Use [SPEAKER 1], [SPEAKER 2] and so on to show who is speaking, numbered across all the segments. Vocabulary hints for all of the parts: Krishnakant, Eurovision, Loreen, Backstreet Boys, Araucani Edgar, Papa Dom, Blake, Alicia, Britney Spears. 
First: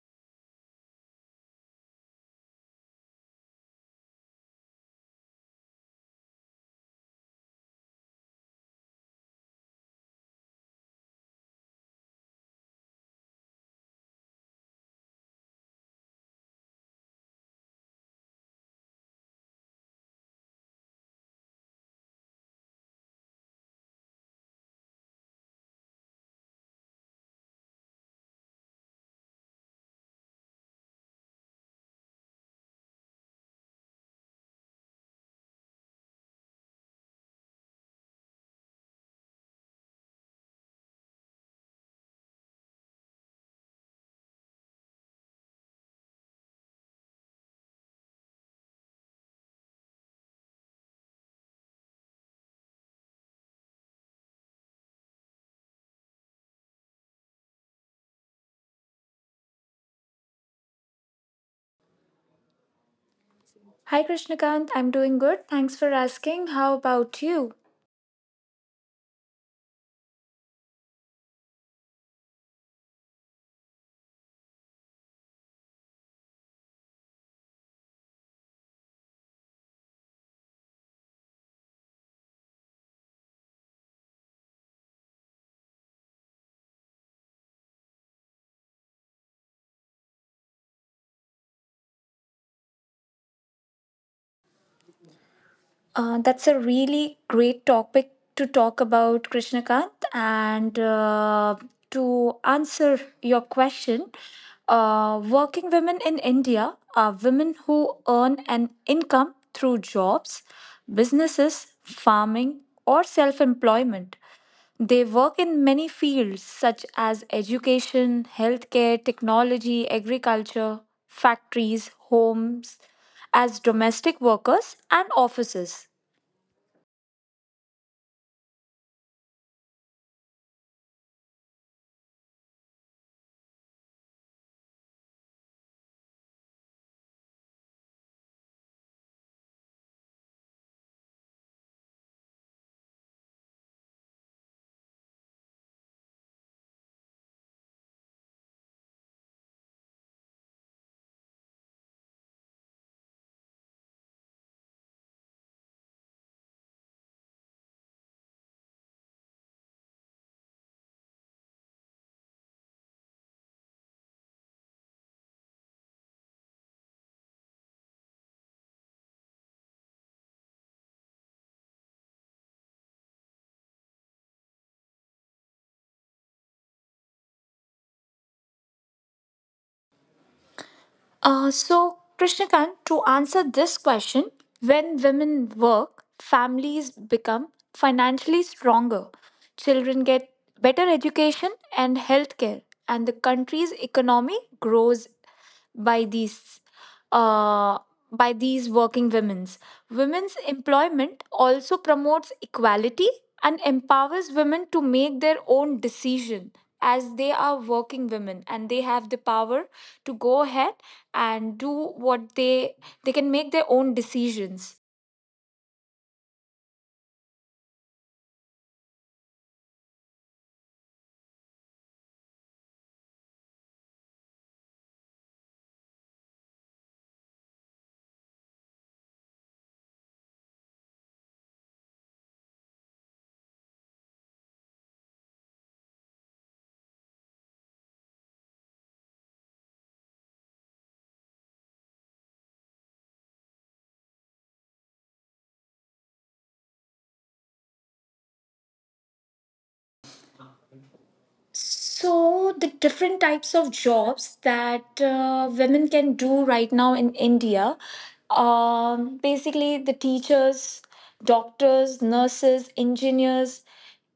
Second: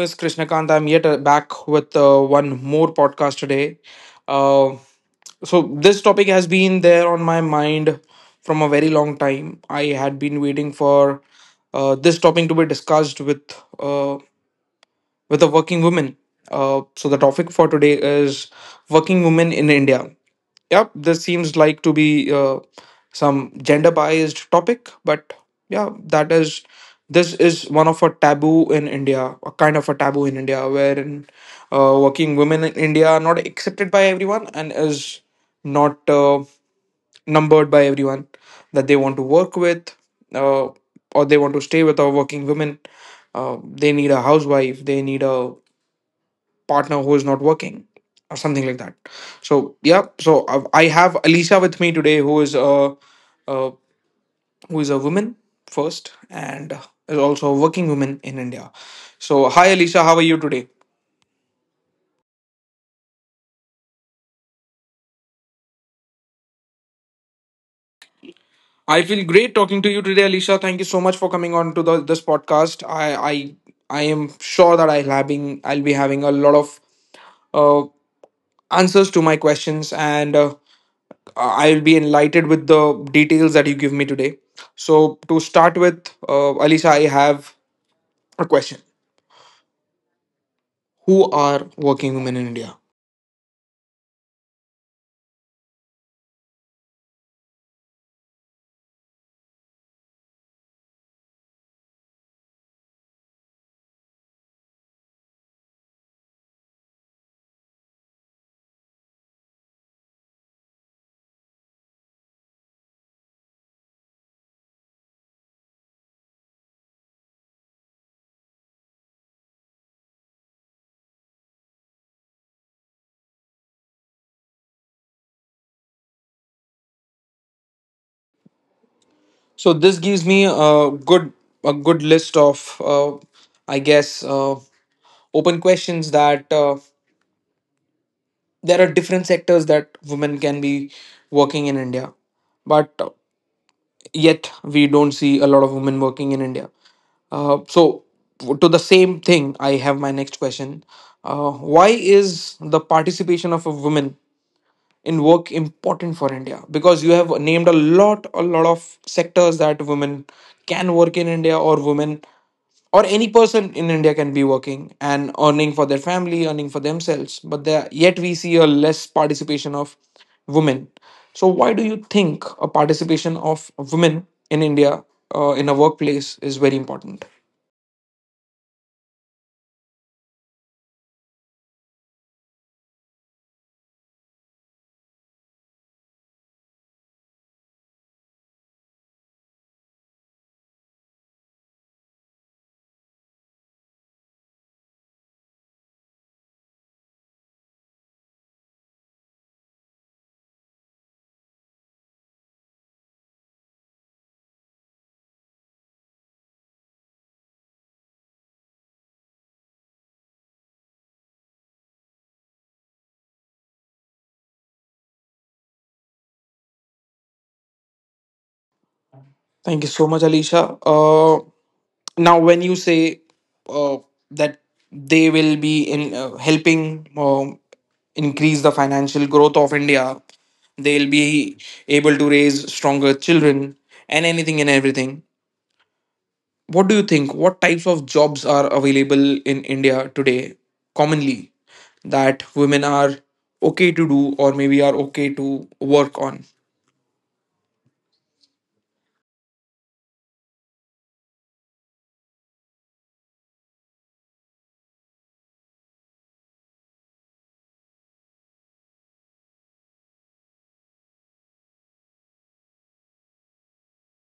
[SPEAKER 1] is Krishnakant. I'm yet back with one more podcast today. Uh, this topic has been there on my mind from a very long time. I had been waiting for this topic to be discussed with uh, with a working woman. The topic for today is working women in India. Yep, this seems like to be some gender biased topic, but yeah, that is this is one of a taboo in India, a kind of a taboo in India, wherein working women in India are not accepted by everyone and is not numbered by everyone that they want to work with uh, or they want to stay with. A working women, they need a housewife, they need a partner who is not working or something like that. So I have Alicia with me today uh, who is a woman first and is also a working woman in India. So hi Alicia, how are you today?
[SPEAKER 2] Hi Krishnakant, I'm doing good. Thanks for asking. How about you?
[SPEAKER 1] I feel great talking to you today, Alicia. Thank you so much for coming on to this podcast. I am sure that I'll be having a lot of uh, answers to my questions, and I'll be enlightened with the details that you give me today. So, to start with, Alisa, I have a question. Who are working women in India?
[SPEAKER 2] That's a really great topic to talk about, Krishnakant. And to answer your question, working women in India are women who earn an income through jobs, businesses, farming, or self employment. They work in many fields such as education, healthcare, technology, agriculture, factories, homes, as domestic workers and offices.
[SPEAKER 1] So, this gives me a good list of, I guess, open questions that there are different sectors that women can be working in India. But yet we don't see a lot of women working in India. Uh, so, to the same thing, I have my next question. Why is the participation of a woman in work important for India? Because you have named a lot of sectors that women can work in India, or women or any person in India can be working and earning for their family, earning for themselves. But there, yet we see a less participation of women. So why do you think a participation of women in India in a workplace is very important?
[SPEAKER 2] So, Krishnakant, to answer this question, when women work, families become financially stronger, children get better education and healthcare, and the country's economy grows by these. Uh, by these working women's. Women's employment also promotes equality and empowers women to make their own decision as they are working women and they have the power to go ahead and do what they can make their own decisions.
[SPEAKER 1] Thank you so much, Alicia. Now, when you say uh, that they will be in helping increase the financial growth of India, they'll be able to raise stronger children and anything and everything. What do you think? What types of jobs are available in India today commonly that women are okay to do, or maybe are okay to work on?
[SPEAKER 2] So, the different types of jobs that women can do right now in India, basically, the teachers, doctors, nurses, engineers,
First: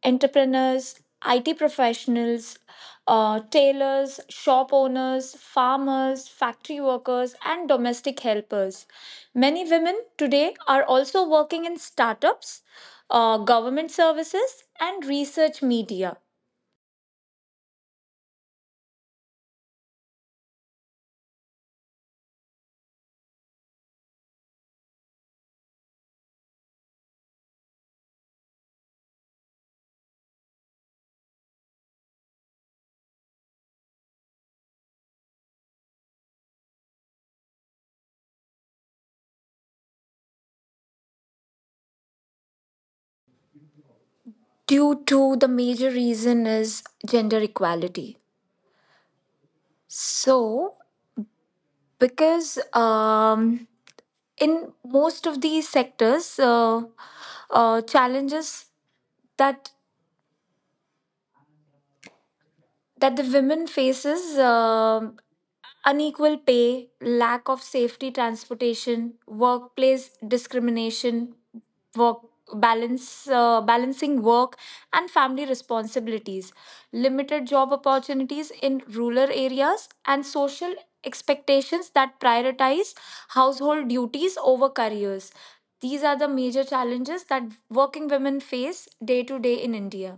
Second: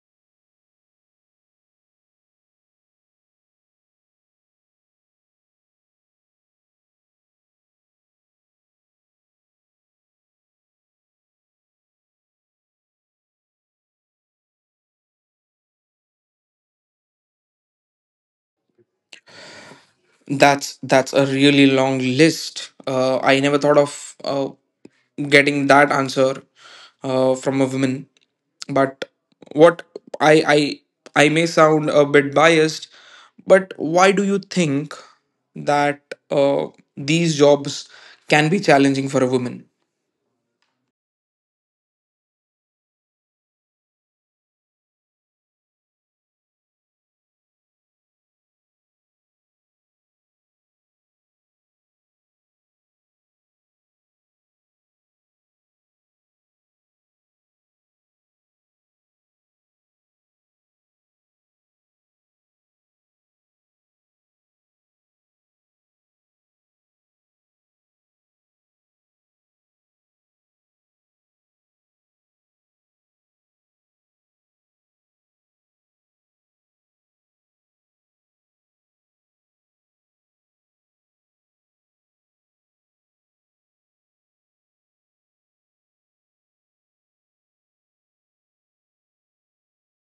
[SPEAKER 2] entrepreneurs, IT professionals, tailors, shop owners, farmers, factory workers, and domestic helpers. Many women today are also working in startups, government services, and research media.
[SPEAKER 1] That's a really long list. I never thought of getting that answer from a woman. But what I I I may sound a bit biased, but why do you think that uh, these jobs can be challenging for a woman?
[SPEAKER 2] Due to the major reason is gender equality. So, because in most of these sectors, challenges that that the women faces. um Unequal pay, lack of safety transportation, workplace discrimination, work balance balancing work and family responsibilities, limited job opportunities in rural areas and social expectations that prioritize household duties over careers. These are the major challenges that working women face day to day in India.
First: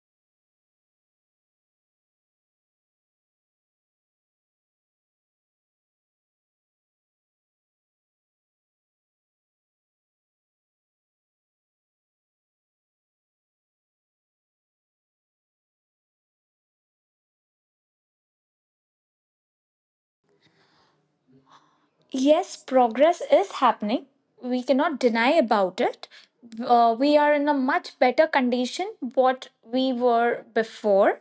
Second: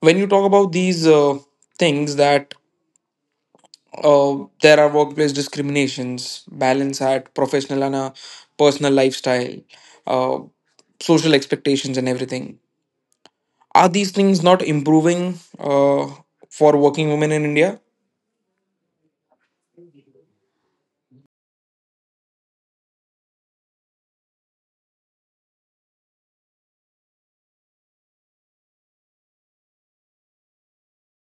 [SPEAKER 1] When you talk about these things, that there are workplace discriminations, balance at professional and a personal lifestyle, uh, social expectations and everything, are these things not improving for working women in India?
[SPEAKER 2] Yes, progress is happening. We cannot deny about it. We are in a much better condition what we were before.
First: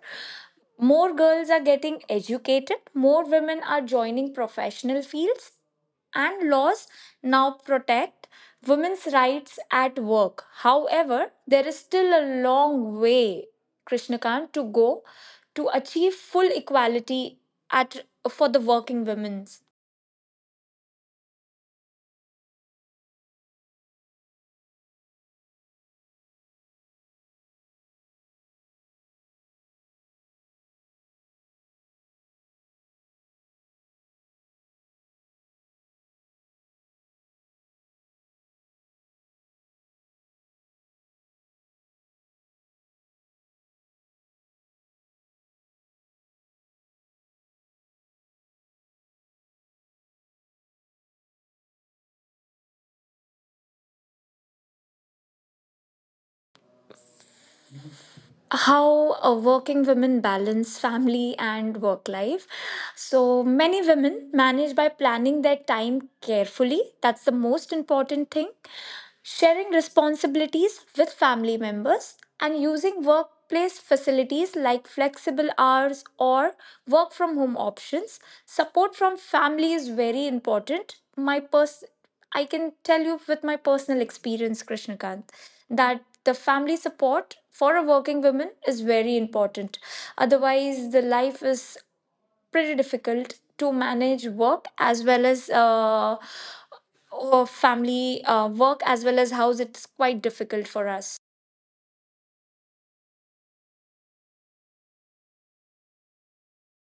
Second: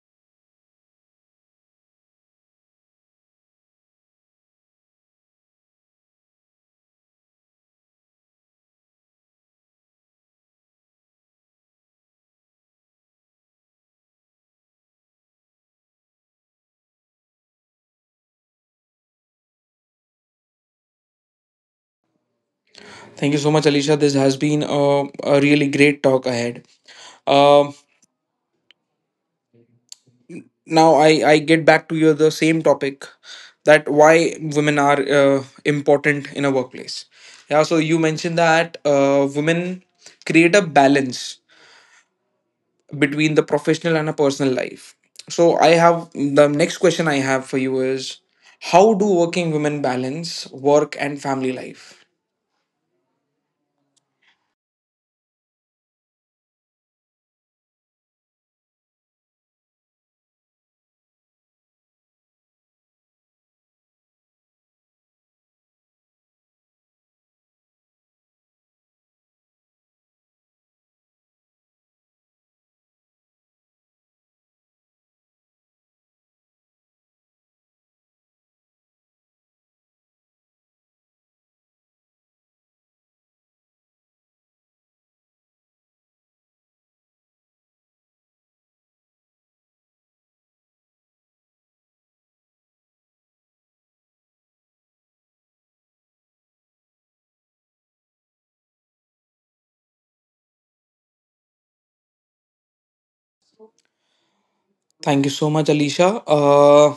[SPEAKER 2] More girls are getting educated. More women are joining professional fields, and laws now protect women's rights at work. However, there is still a long way, Krishnakant, to go to achieve full equality at for the working women.
[SPEAKER 1] Thank you so much, Alicia. This has been a really great talk ahead. Um Now I get back to your the same topic, that why women are important in a workplace. Yeah, so you mentioned that women create a balance between the professional and a personal life. So I have the next question I have for you is, how do working women balance work and family life?
[SPEAKER 2] How working women balance family and work life. So many women manage by planning their time carefully. That's the most important thing. Sharing responsibilities with family members and using workplace facilities like flexible hours or work from home options. Support from family is very important. I can tell you with my personal experience, Krishnakant, that the family support for a working woman is very important. Otherwise, the life is pretty difficult to manage work as well as family work as well as house. It's quite difficult for us.
[SPEAKER 1] Thank you so much, Alicia.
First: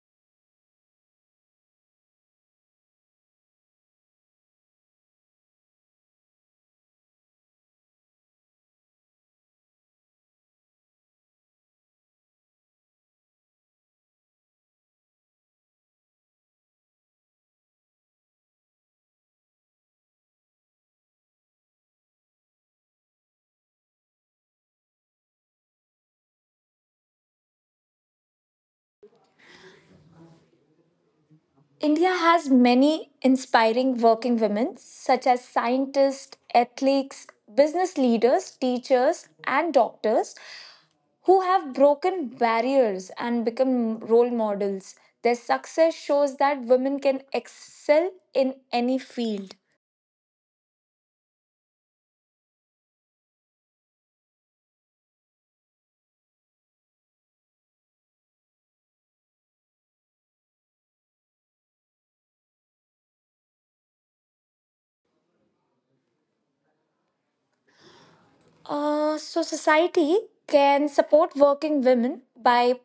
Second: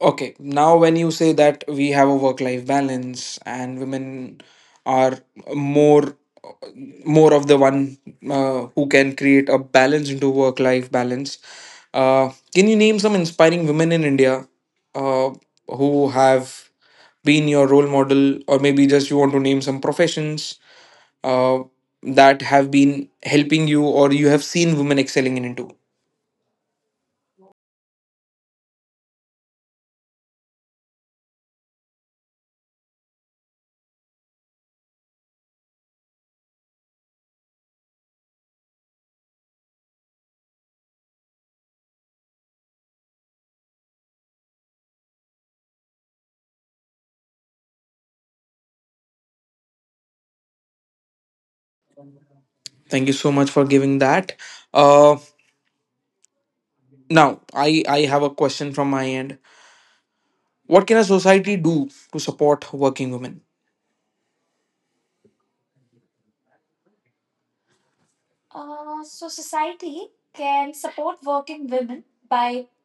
[SPEAKER 1] Okay, now when you say that we have a work life balance and women are more more of the one who can create a balance into work life balance, can you name some inspiring women in India uh, who have been your role model, or maybe just you want to name some professions uh, that have been helping you, or you have seen women excelling in into?
[SPEAKER 2] India has many inspiring working women, such as scientists, athletes, business leaders, teachers, and doctors who have broken barriers and become role models. Their success shows that women can excel in any field.
[SPEAKER 1] Thank you so much for giving that. Uh, Now, I have a question from my end. What can a society do to support working women? So
[SPEAKER 2] So,
[SPEAKER 1] society
[SPEAKER 2] society
[SPEAKER 1] can
[SPEAKER 2] can
[SPEAKER 1] support
[SPEAKER 2] support
[SPEAKER 1] working
[SPEAKER 2] working
[SPEAKER 1] women
[SPEAKER 2] women
[SPEAKER 1] by
[SPEAKER 2] by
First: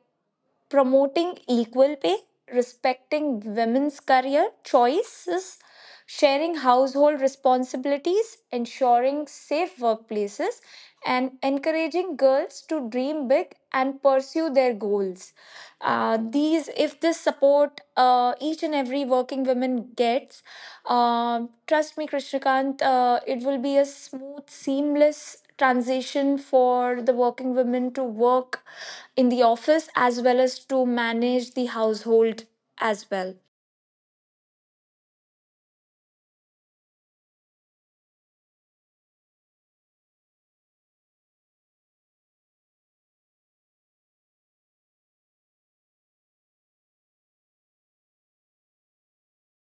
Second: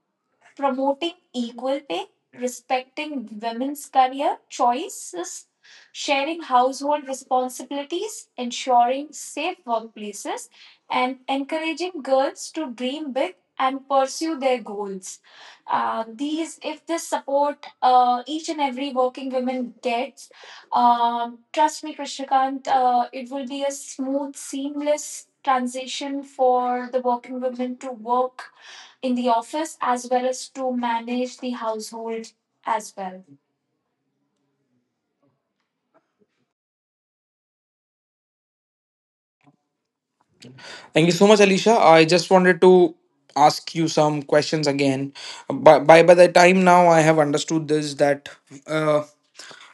[SPEAKER 1] promoting
[SPEAKER 2] promoting
[SPEAKER 1] equal
[SPEAKER 2] equal
[SPEAKER 1] pay,
[SPEAKER 2] pay,
[SPEAKER 1] respecting
[SPEAKER 2] respecting
[SPEAKER 1] women's
[SPEAKER 2] women's
[SPEAKER 1] career
[SPEAKER 2] career
[SPEAKER 1] choices,
[SPEAKER 2] choices,
[SPEAKER 1] sharing
[SPEAKER 2] sharing
[SPEAKER 1] household
[SPEAKER 2] household
[SPEAKER 1] responsibilities,
[SPEAKER 2] responsibilities,
[SPEAKER 1] ensuring
[SPEAKER 2] ensuring
[SPEAKER 1] safe
[SPEAKER 2] safe
[SPEAKER 1] workplaces,
[SPEAKER 2] workplaces,
[SPEAKER 1] and
[SPEAKER 2] and
[SPEAKER 1] encouraging
[SPEAKER 2] encouraging
[SPEAKER 1] girls
[SPEAKER 2] girls
[SPEAKER 1] to
[SPEAKER 2] to
[SPEAKER 1] dream
[SPEAKER 2] dream
[SPEAKER 1] big
[SPEAKER 2] big
[SPEAKER 1] and
[SPEAKER 2] and
[SPEAKER 1] pursue
[SPEAKER 2] pursue
[SPEAKER 1] their
[SPEAKER 2] their
[SPEAKER 1] goals.
[SPEAKER 2] goals.
[SPEAKER 1] These,
[SPEAKER 2] These,
[SPEAKER 1] if
[SPEAKER 2] if
[SPEAKER 1] this
[SPEAKER 2] this
[SPEAKER 1] support
[SPEAKER 2] support
[SPEAKER 1] each and
[SPEAKER 2] each and
[SPEAKER 1] every
[SPEAKER 2] every
[SPEAKER 1] working
[SPEAKER 2] working
[SPEAKER 1] woman
[SPEAKER 2] woman
[SPEAKER 1] gets,
[SPEAKER 2] gets,
[SPEAKER 1] trust me,
[SPEAKER 2] trust me,
[SPEAKER 1] Krishnakant,
[SPEAKER 2] Krishnakant,
[SPEAKER 1] it
[SPEAKER 2] it
[SPEAKER 1] will
[SPEAKER 2] will
[SPEAKER 1] be a
[SPEAKER 2] be a
[SPEAKER 1] smooth,
[SPEAKER 2] smooth,
[SPEAKER 1] seamless
[SPEAKER 2] seamless
[SPEAKER 1] transition
[SPEAKER 2] transition
[SPEAKER 1] for
[SPEAKER 2] for
[SPEAKER 1] the
[SPEAKER 2] the
[SPEAKER 1] working
[SPEAKER 2] working
[SPEAKER 1] women to
[SPEAKER 2] women to
[SPEAKER 1] work
[SPEAKER 2] work
[SPEAKER 1] in the
[SPEAKER 2] in the
[SPEAKER 1] office
[SPEAKER 2] office
[SPEAKER 1] as
[SPEAKER 2] as
[SPEAKER 1] well
[SPEAKER 2] well
[SPEAKER 1] as
[SPEAKER 2] as
[SPEAKER 1] to
[SPEAKER 2] to
[SPEAKER 1] manage the
[SPEAKER 2] manage the
[SPEAKER 1] household
[SPEAKER 2] household
[SPEAKER 1] as
[SPEAKER 2] as
[SPEAKER 1] well.
[SPEAKER 2] well.
[SPEAKER 1] Thank you so much, Alicia. I just wanted to ask you some questions again. By the time now, I have understood this, that uh,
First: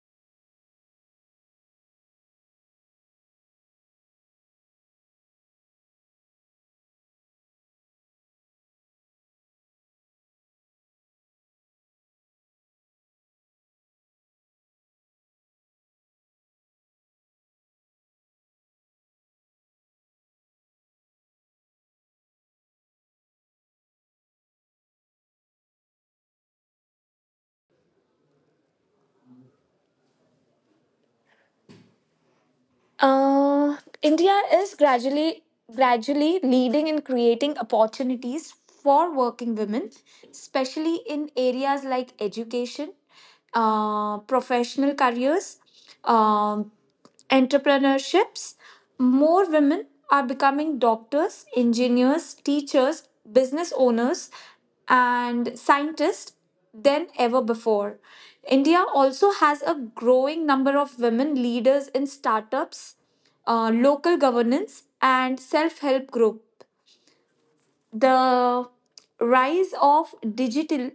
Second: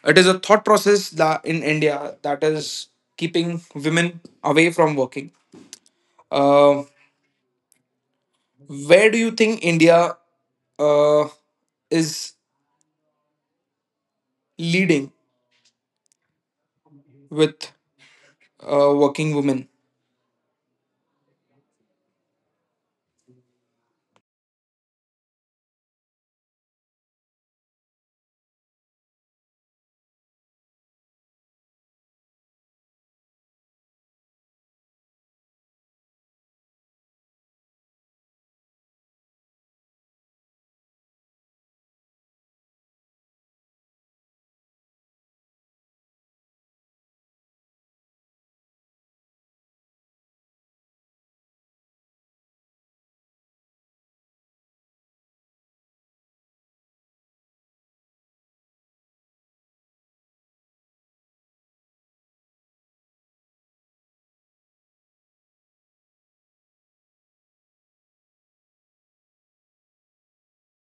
[SPEAKER 1] it is a thought process that in India that is keeping women away from working. Uh, where do you think India uh, is leading with working women?
[SPEAKER 2] Uh, India is gradually leading in creating opportunities for working women, especially in areas like education, professional careers, um, entrepreneurships. More women are becoming doctors, engineers, teachers, business owners, and scientists than ever before. India also has a growing number of women leaders in startups, local governance, and self help groups. The rise of digital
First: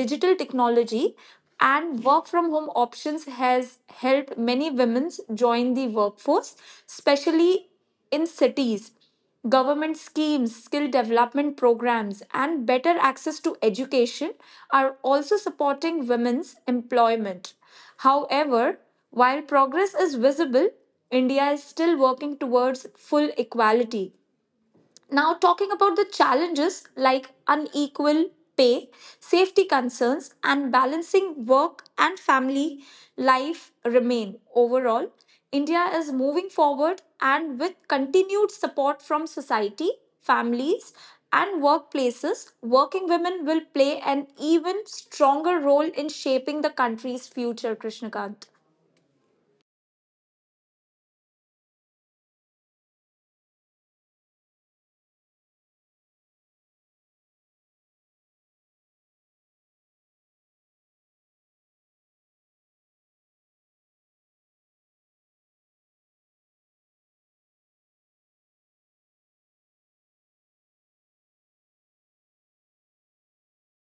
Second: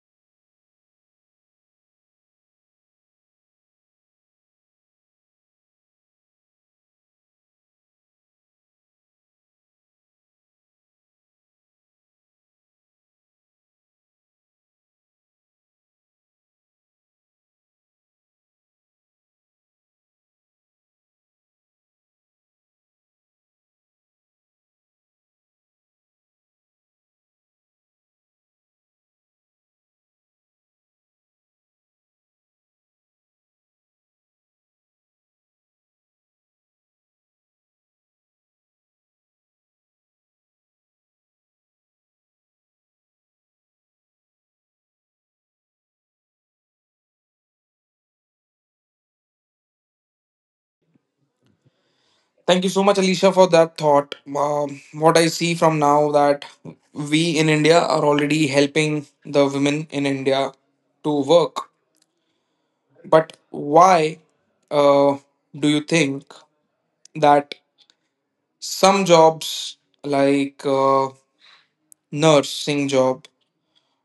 [SPEAKER 2] digital technology and work from home options has helped many women join the workforce, especially in cities. Government schemes, skill development programs and better access to education are also supporting women's employment. However, while progress is visible, India is still working towards full equality. Now, talking about the challenges like unequal pay, safety concerns, and balancing work and family life remain. Overall, India is moving forward and with continued support from society, families, and workplaces, working women will play an even stronger role in shaping the country's future, Krishnakant.
[SPEAKER 1] Thank you so much, Alicia, for that thought. What I see from now, that we in India are already helping the women in India to work, but why uh, do you think that some jobs like nursing job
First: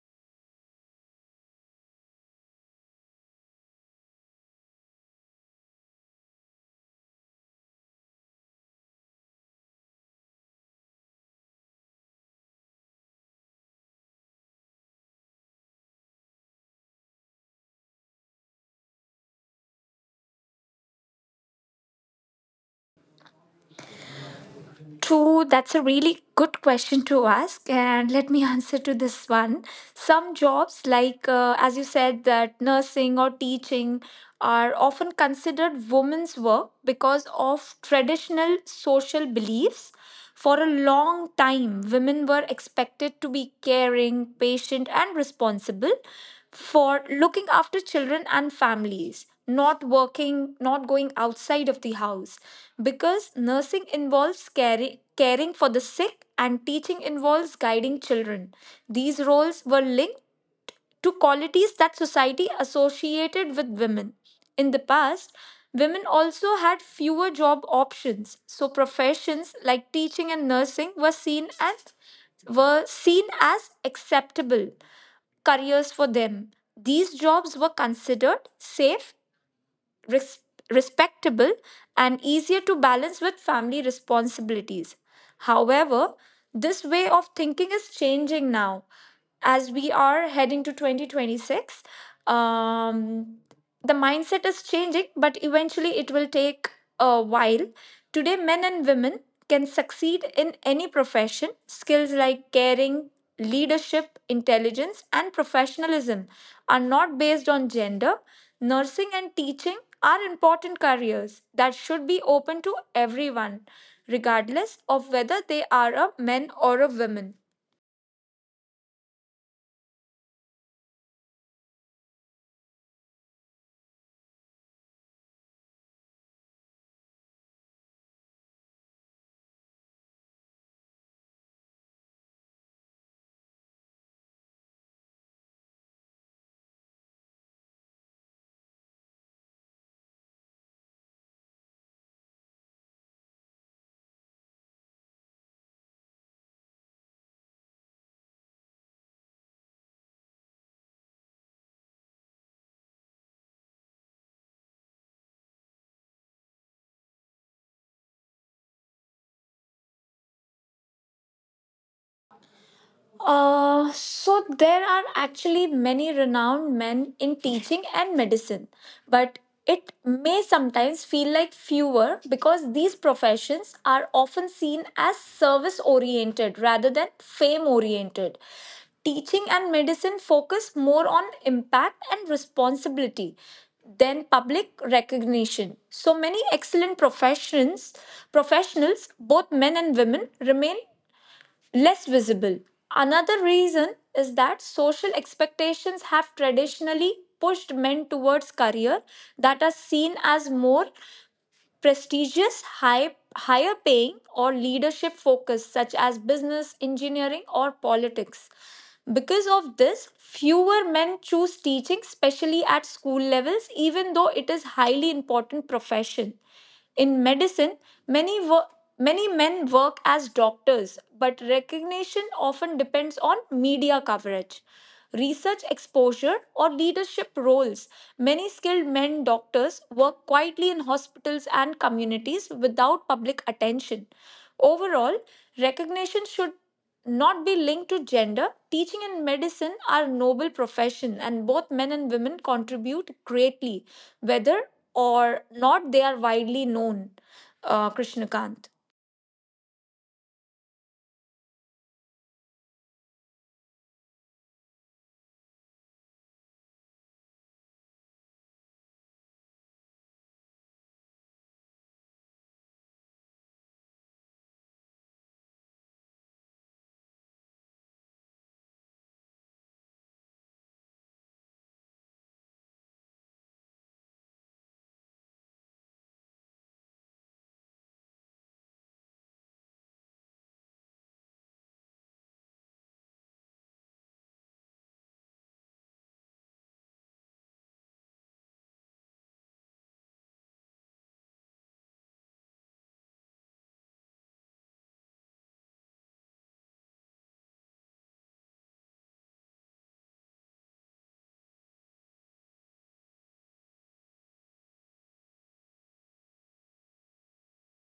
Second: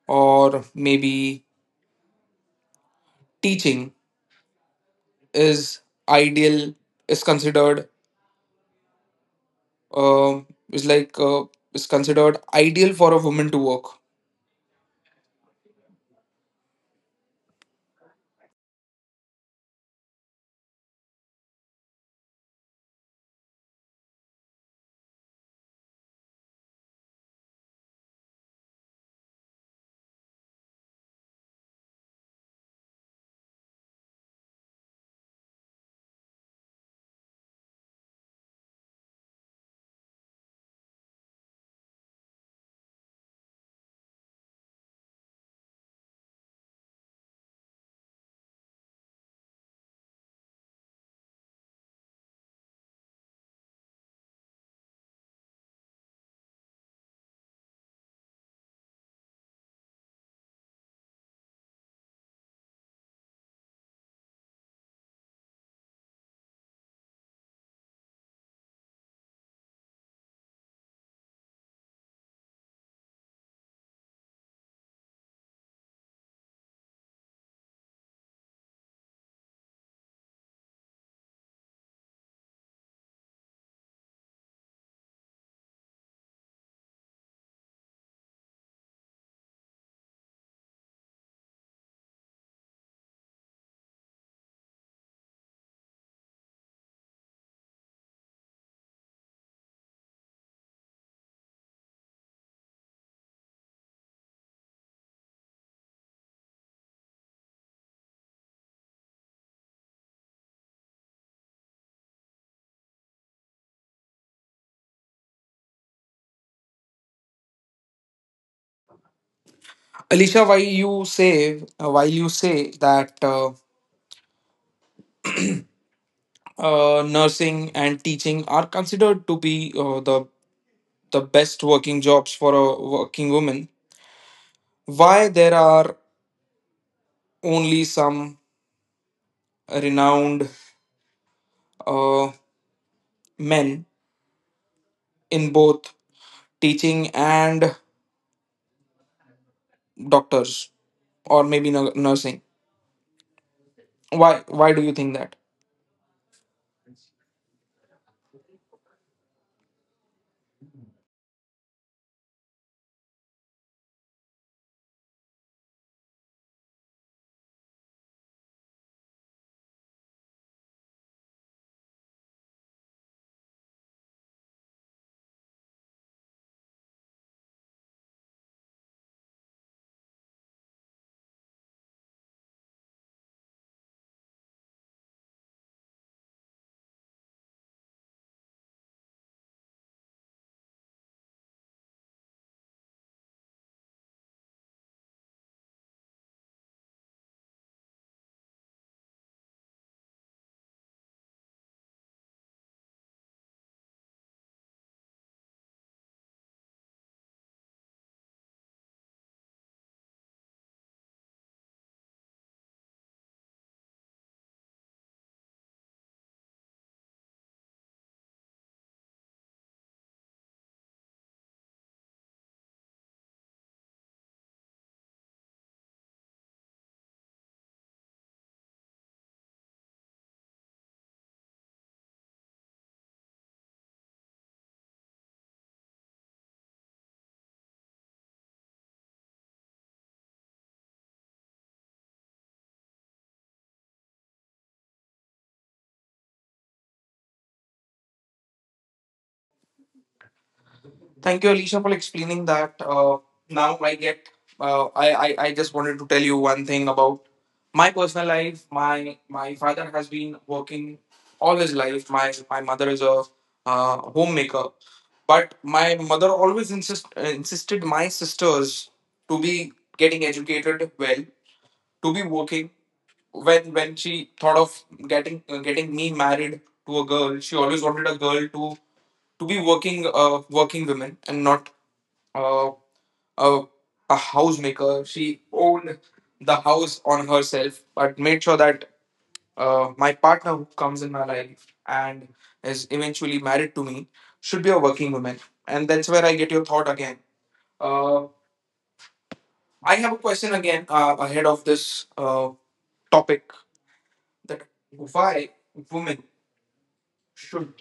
[SPEAKER 1] or maybe teaching is ideal is considered uh, is like uh, is considered ideal for a woman to work?
[SPEAKER 2] True, that's a really good question to ask, and let me answer to this one. Some jobs, like as you said, that nursing or teaching are often considered women's work because of traditional social beliefs. For a long time, women were expected to be caring, patient, and responsible for looking after children and families, not working, not going outside of the house. Because nursing involves caring, caring for the sick and teaching involves guiding children. These roles were linked to qualities that society associated with women. In the past, women also had fewer job options, so professions like teaching and nursing were seen as acceptable careers for them. These jobs were considered safe, res- respectable and easier to balance with family responsibilities. However, this way of thinking is changing now as we are heading to 2026. Um, the mindset is changing, but eventually it will take a while. Today, men and women can succeed in any profession. Skills like caring, leadership, intelligence, and professionalism are not based on gender. Nursing and teaching are important careers that should be open to everyone, regardless of whether they are a man or a woman.
[SPEAKER 1] Alicia, why you say while you say that nursing and teaching are considered to be the best working jobs for a working woman, why there are only some renowned uh, men in both teaching and doctors, or maybe nursing? Why do you think that?
[SPEAKER 2] So there are actually many renowned men in teaching and medicine, but it may sometimes feel like fewer because these professions are often seen as service oriented rather than fame oriented. Teaching and medicine focus more on impact and responsibility than public recognition. So many excellent professions professionals, both men and women, remain less visible. Another reason is that social expectations have traditionally pushed men towards career that are seen as more prestigious, higher paying, or leadership focus, such as business, engineering, or politics. Because of this, fewer men choose teaching, especially at school levels, even though it is highly important profession. In medicine, many wo- many men work as doctors, but recognition often depends on media coverage, research exposure, or leadership roles. Many skilled men doctors work quietly in hospitals and communities without public attention. Overall, recognition should not be linked to gender. Teaching and medicine are noble profession and both men and women contribute greatly whether or not they are widely known. Krishnakant.
[SPEAKER 1] Thank you, Alicia, for explaining that. Now I get. I just wanted to tell you one thing about my personal life. My father has been working all his life. My mother is a homemaker, but my mother always insisted my sisters to be getting educated well, to be working. When she thought of getting me married to a girl, she always wanted a girl to be working working women, and not uh, a, a housemaker. She owned the house on herself, but made sure that my partner who comes in my life and is eventually married to me should be a working woman. And that's where I get your thought again. Uh, I have a question again ahead of this topic, that why women should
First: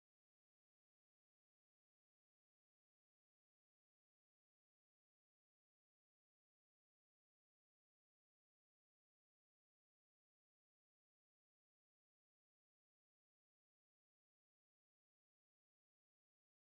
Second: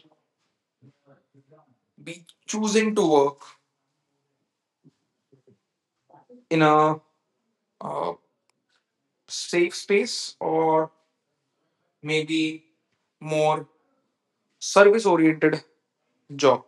[SPEAKER 1] be choosing to work in a uh, safe space, or maybe more service oriented job.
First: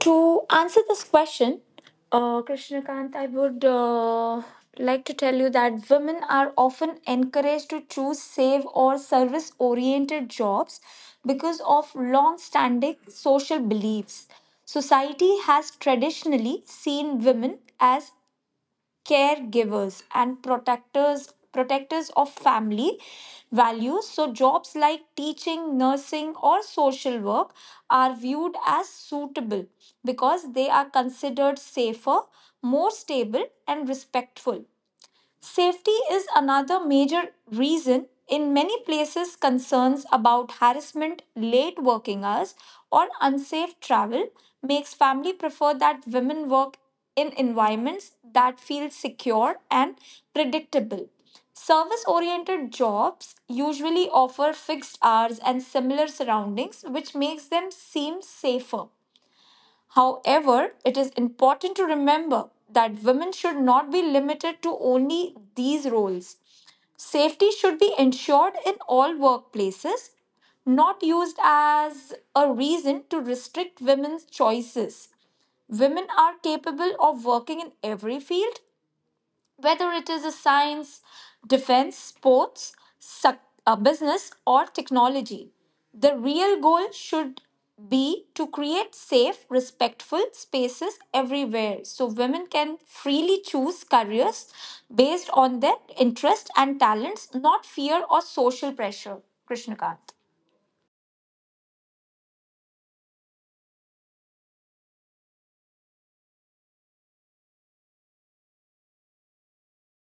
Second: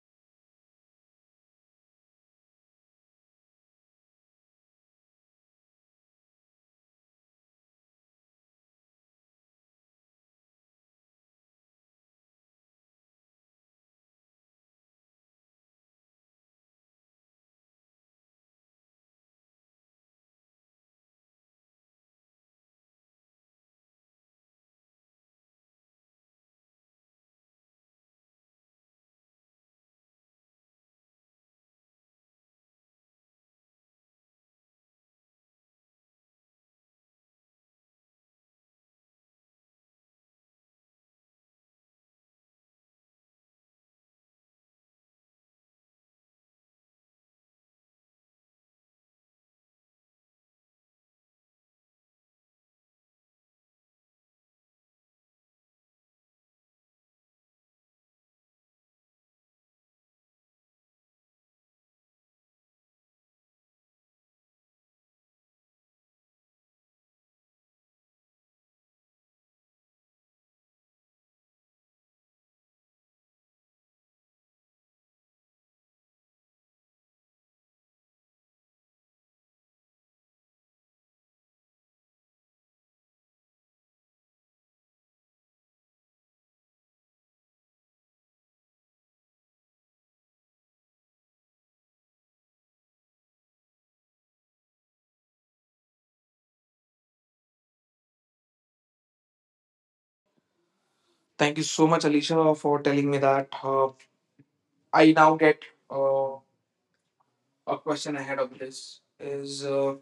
[SPEAKER 2] To answer this question, Krishnakant, I would like to tell you that women are often encouraged to choose save or service oriented jobs because of long standing social beliefs. Society has traditionally seen women as caregivers and protectors of family values, so jobs like teaching, nursing or social work are viewed as suitable because they are considered safer, more stable and respectful. Safety is another major reason in many places concerns about harassment, late working hours or unsafe travel makes family prefer that women work in environments that feel secure and predictable. Service oriented jobs usually offer fixed hours and similar surroundings which makes them seem safer. However, it is important to remember that women should not be limited to only these roles. Safety should be ensured in all workplaces, not used as a reason to restrict women's choices. Women are capable of working in every field, whether it is a science, defense, sports, business, or technology. The real goal should be to create safe, respectful spaces everywhere so women can freely choose careers based on their interests and talents, not fear or social pressure. Krishnakant.
[SPEAKER 1] Thank you so much, Alicia, for telling me that. I now get uh, a question ahead of this is,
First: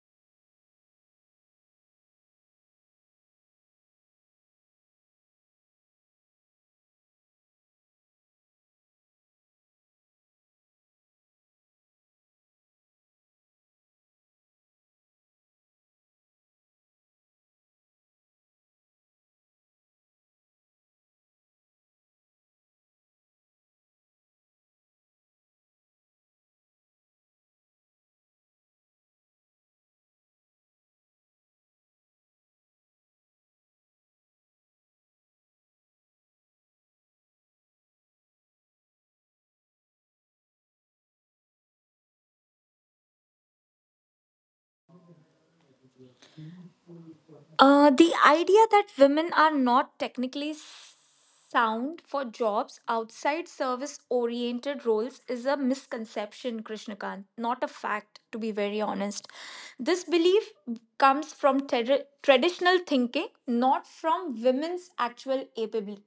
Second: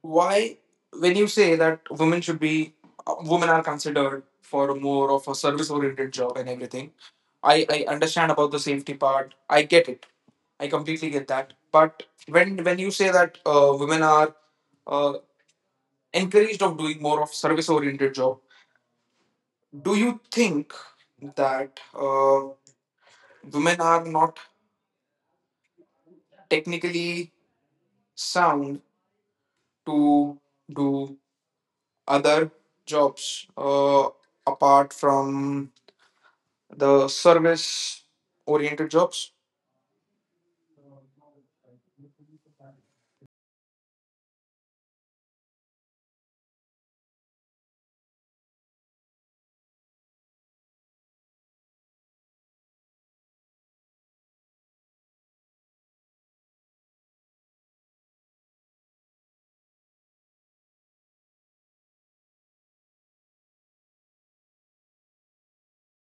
[SPEAKER 1] why, when you say that women should be, women are considered for more of a service oriented job and everything, I understand about the safety part. I get it. I completely get that. But when you say that women are uh, encouraged of doing more of service oriented job, do you think that women are not technically sound to do other jobs apart from the service oriented jobs?
[SPEAKER 2] The idea that women are not technically sound for jobs outside service oriented roles is a misconception, Krishnakant, not a fact, to be very honest. This belief comes from traditional thinking, not from women's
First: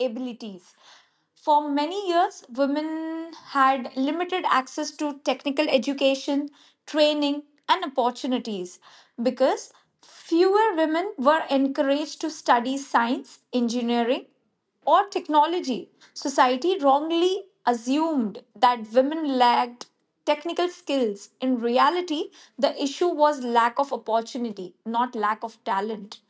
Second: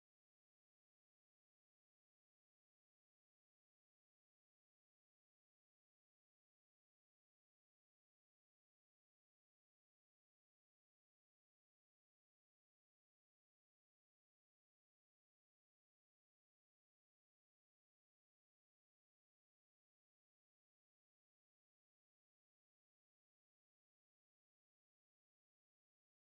[SPEAKER 2] abilities. For many years, women had limited access to technical education, training, and opportunities because fewer women were encouraged to study science, engineering, or technology. Society wrongly assumed that women lacked technical skills. In reality, the issue was lack of opportunity, not lack of talent.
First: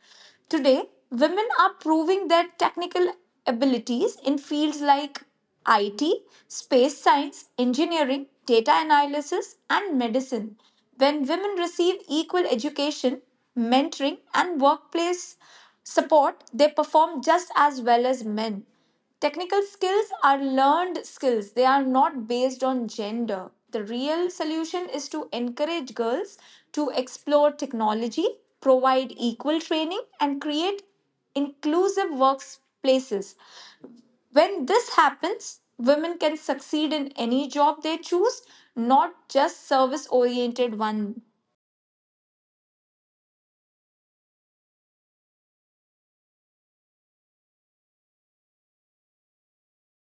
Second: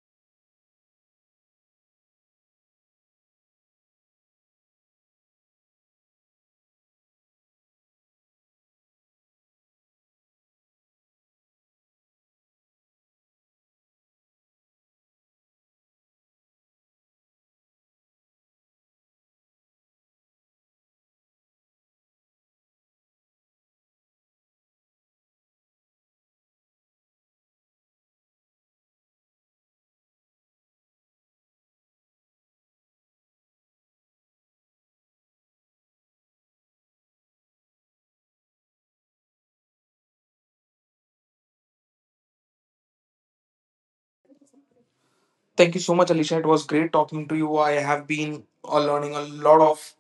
[SPEAKER 2] Today, women are proving their technical abilities in fields like IT, space science, engineering, data analysis, and medicine. When women receive equal education, mentoring, and workplace support, they perform just as well as men. Technical skills are learned skills, they are not based on gender. The real solution is to encourage girls to explore technology, provide equal training, and create inclusive workplaces. When this happens, women can succeed in any job they choose, not just service oriented one.
[SPEAKER 1] Thank you so much, Alicia. It was great talking to you. I have been learning a lot of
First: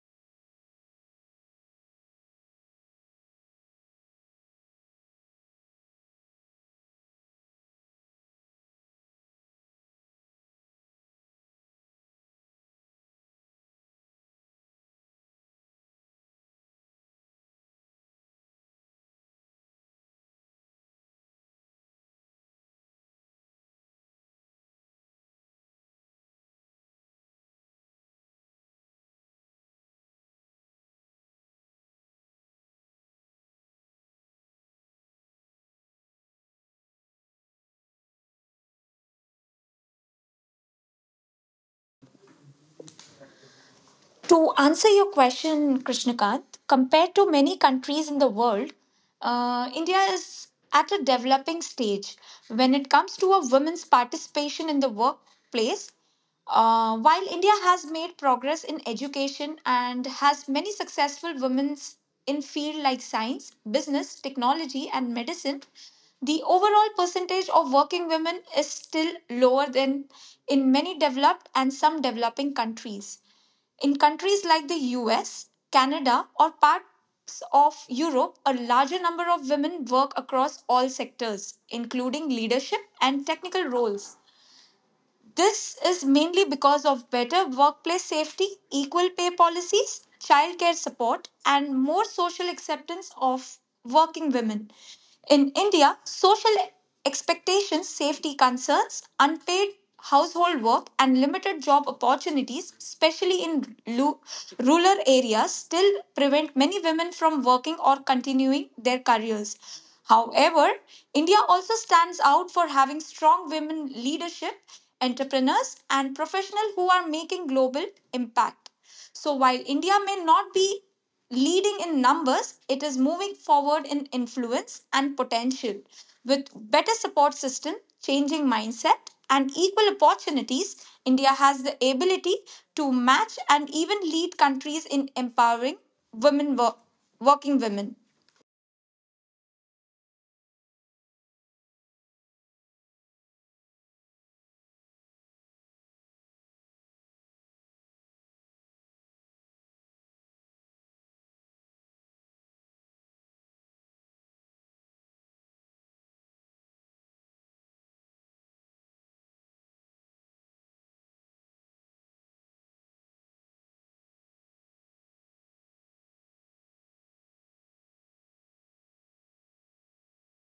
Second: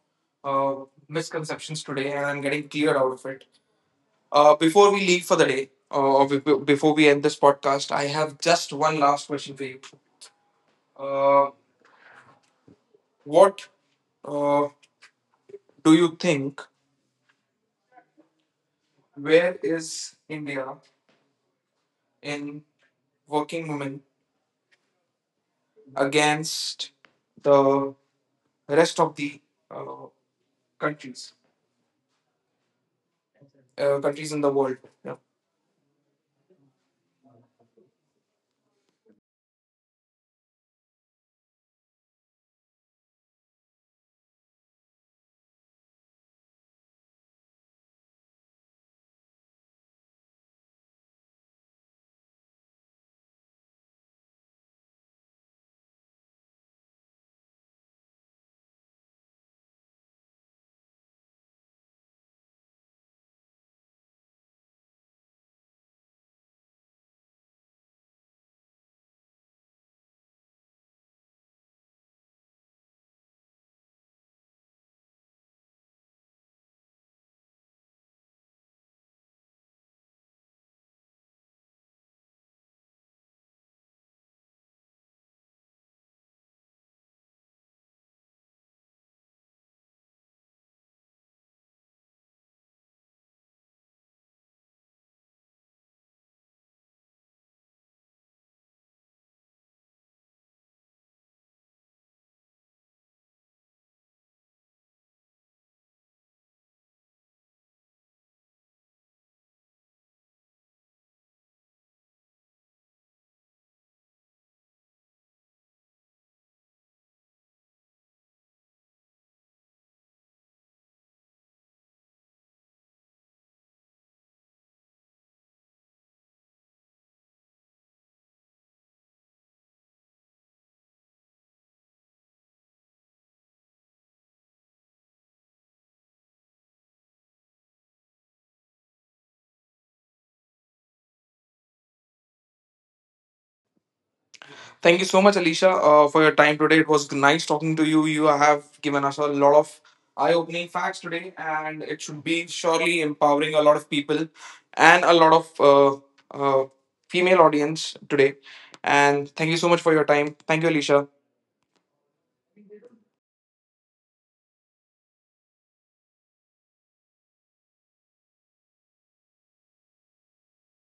[SPEAKER 1] misconceptions today, and I'm getting clear out of it. Before we leave for the day, before we end this podcast, I have just one last question for you. Uh, what uh, do you think, where is India in working women against the rest of the uh, countries? Countries in the world. Yeah.
[SPEAKER 2] To answer your question, Krishnakant, compared to many countries in the world, India is at a developing stage when it comes to a women's participation in the workplace. While India has made progress in education and has many successful women's in fields like science, business, technology, and medicine, the overall percentage of working women is still lower than in many developed and some developing countries. In countries like the US, Canada, or parts of Europe, a larger number of women work across all sectors, including leadership and technical roles. This is mainly because of better workplace safety, equal pay policies, childcare support, and more social acceptance of working women. In India, social expectations, safety concerns, unpaid household work, and limited job opportunities, especially in rural areas, still prevent many women from working or continuing their careers. However, India also stands out for having strong women leadership, entrepreneurs, and professionals who are making global impact. So while India may not be leading in numbers, it is moving forward in influence and potential with better support system, changing mindset, and equal opportunities, India has the ability to match and even lead countries in empowering women wo- working women.
[SPEAKER 1] Thank you so much, Alicia, for your time today. It was nice talking to you. You have given us a lot of eye-opening facts today, and it should be surely empowering a lot of people and a lot of uh, female audience today. And thank you so much for your time. Thank you, Alicia.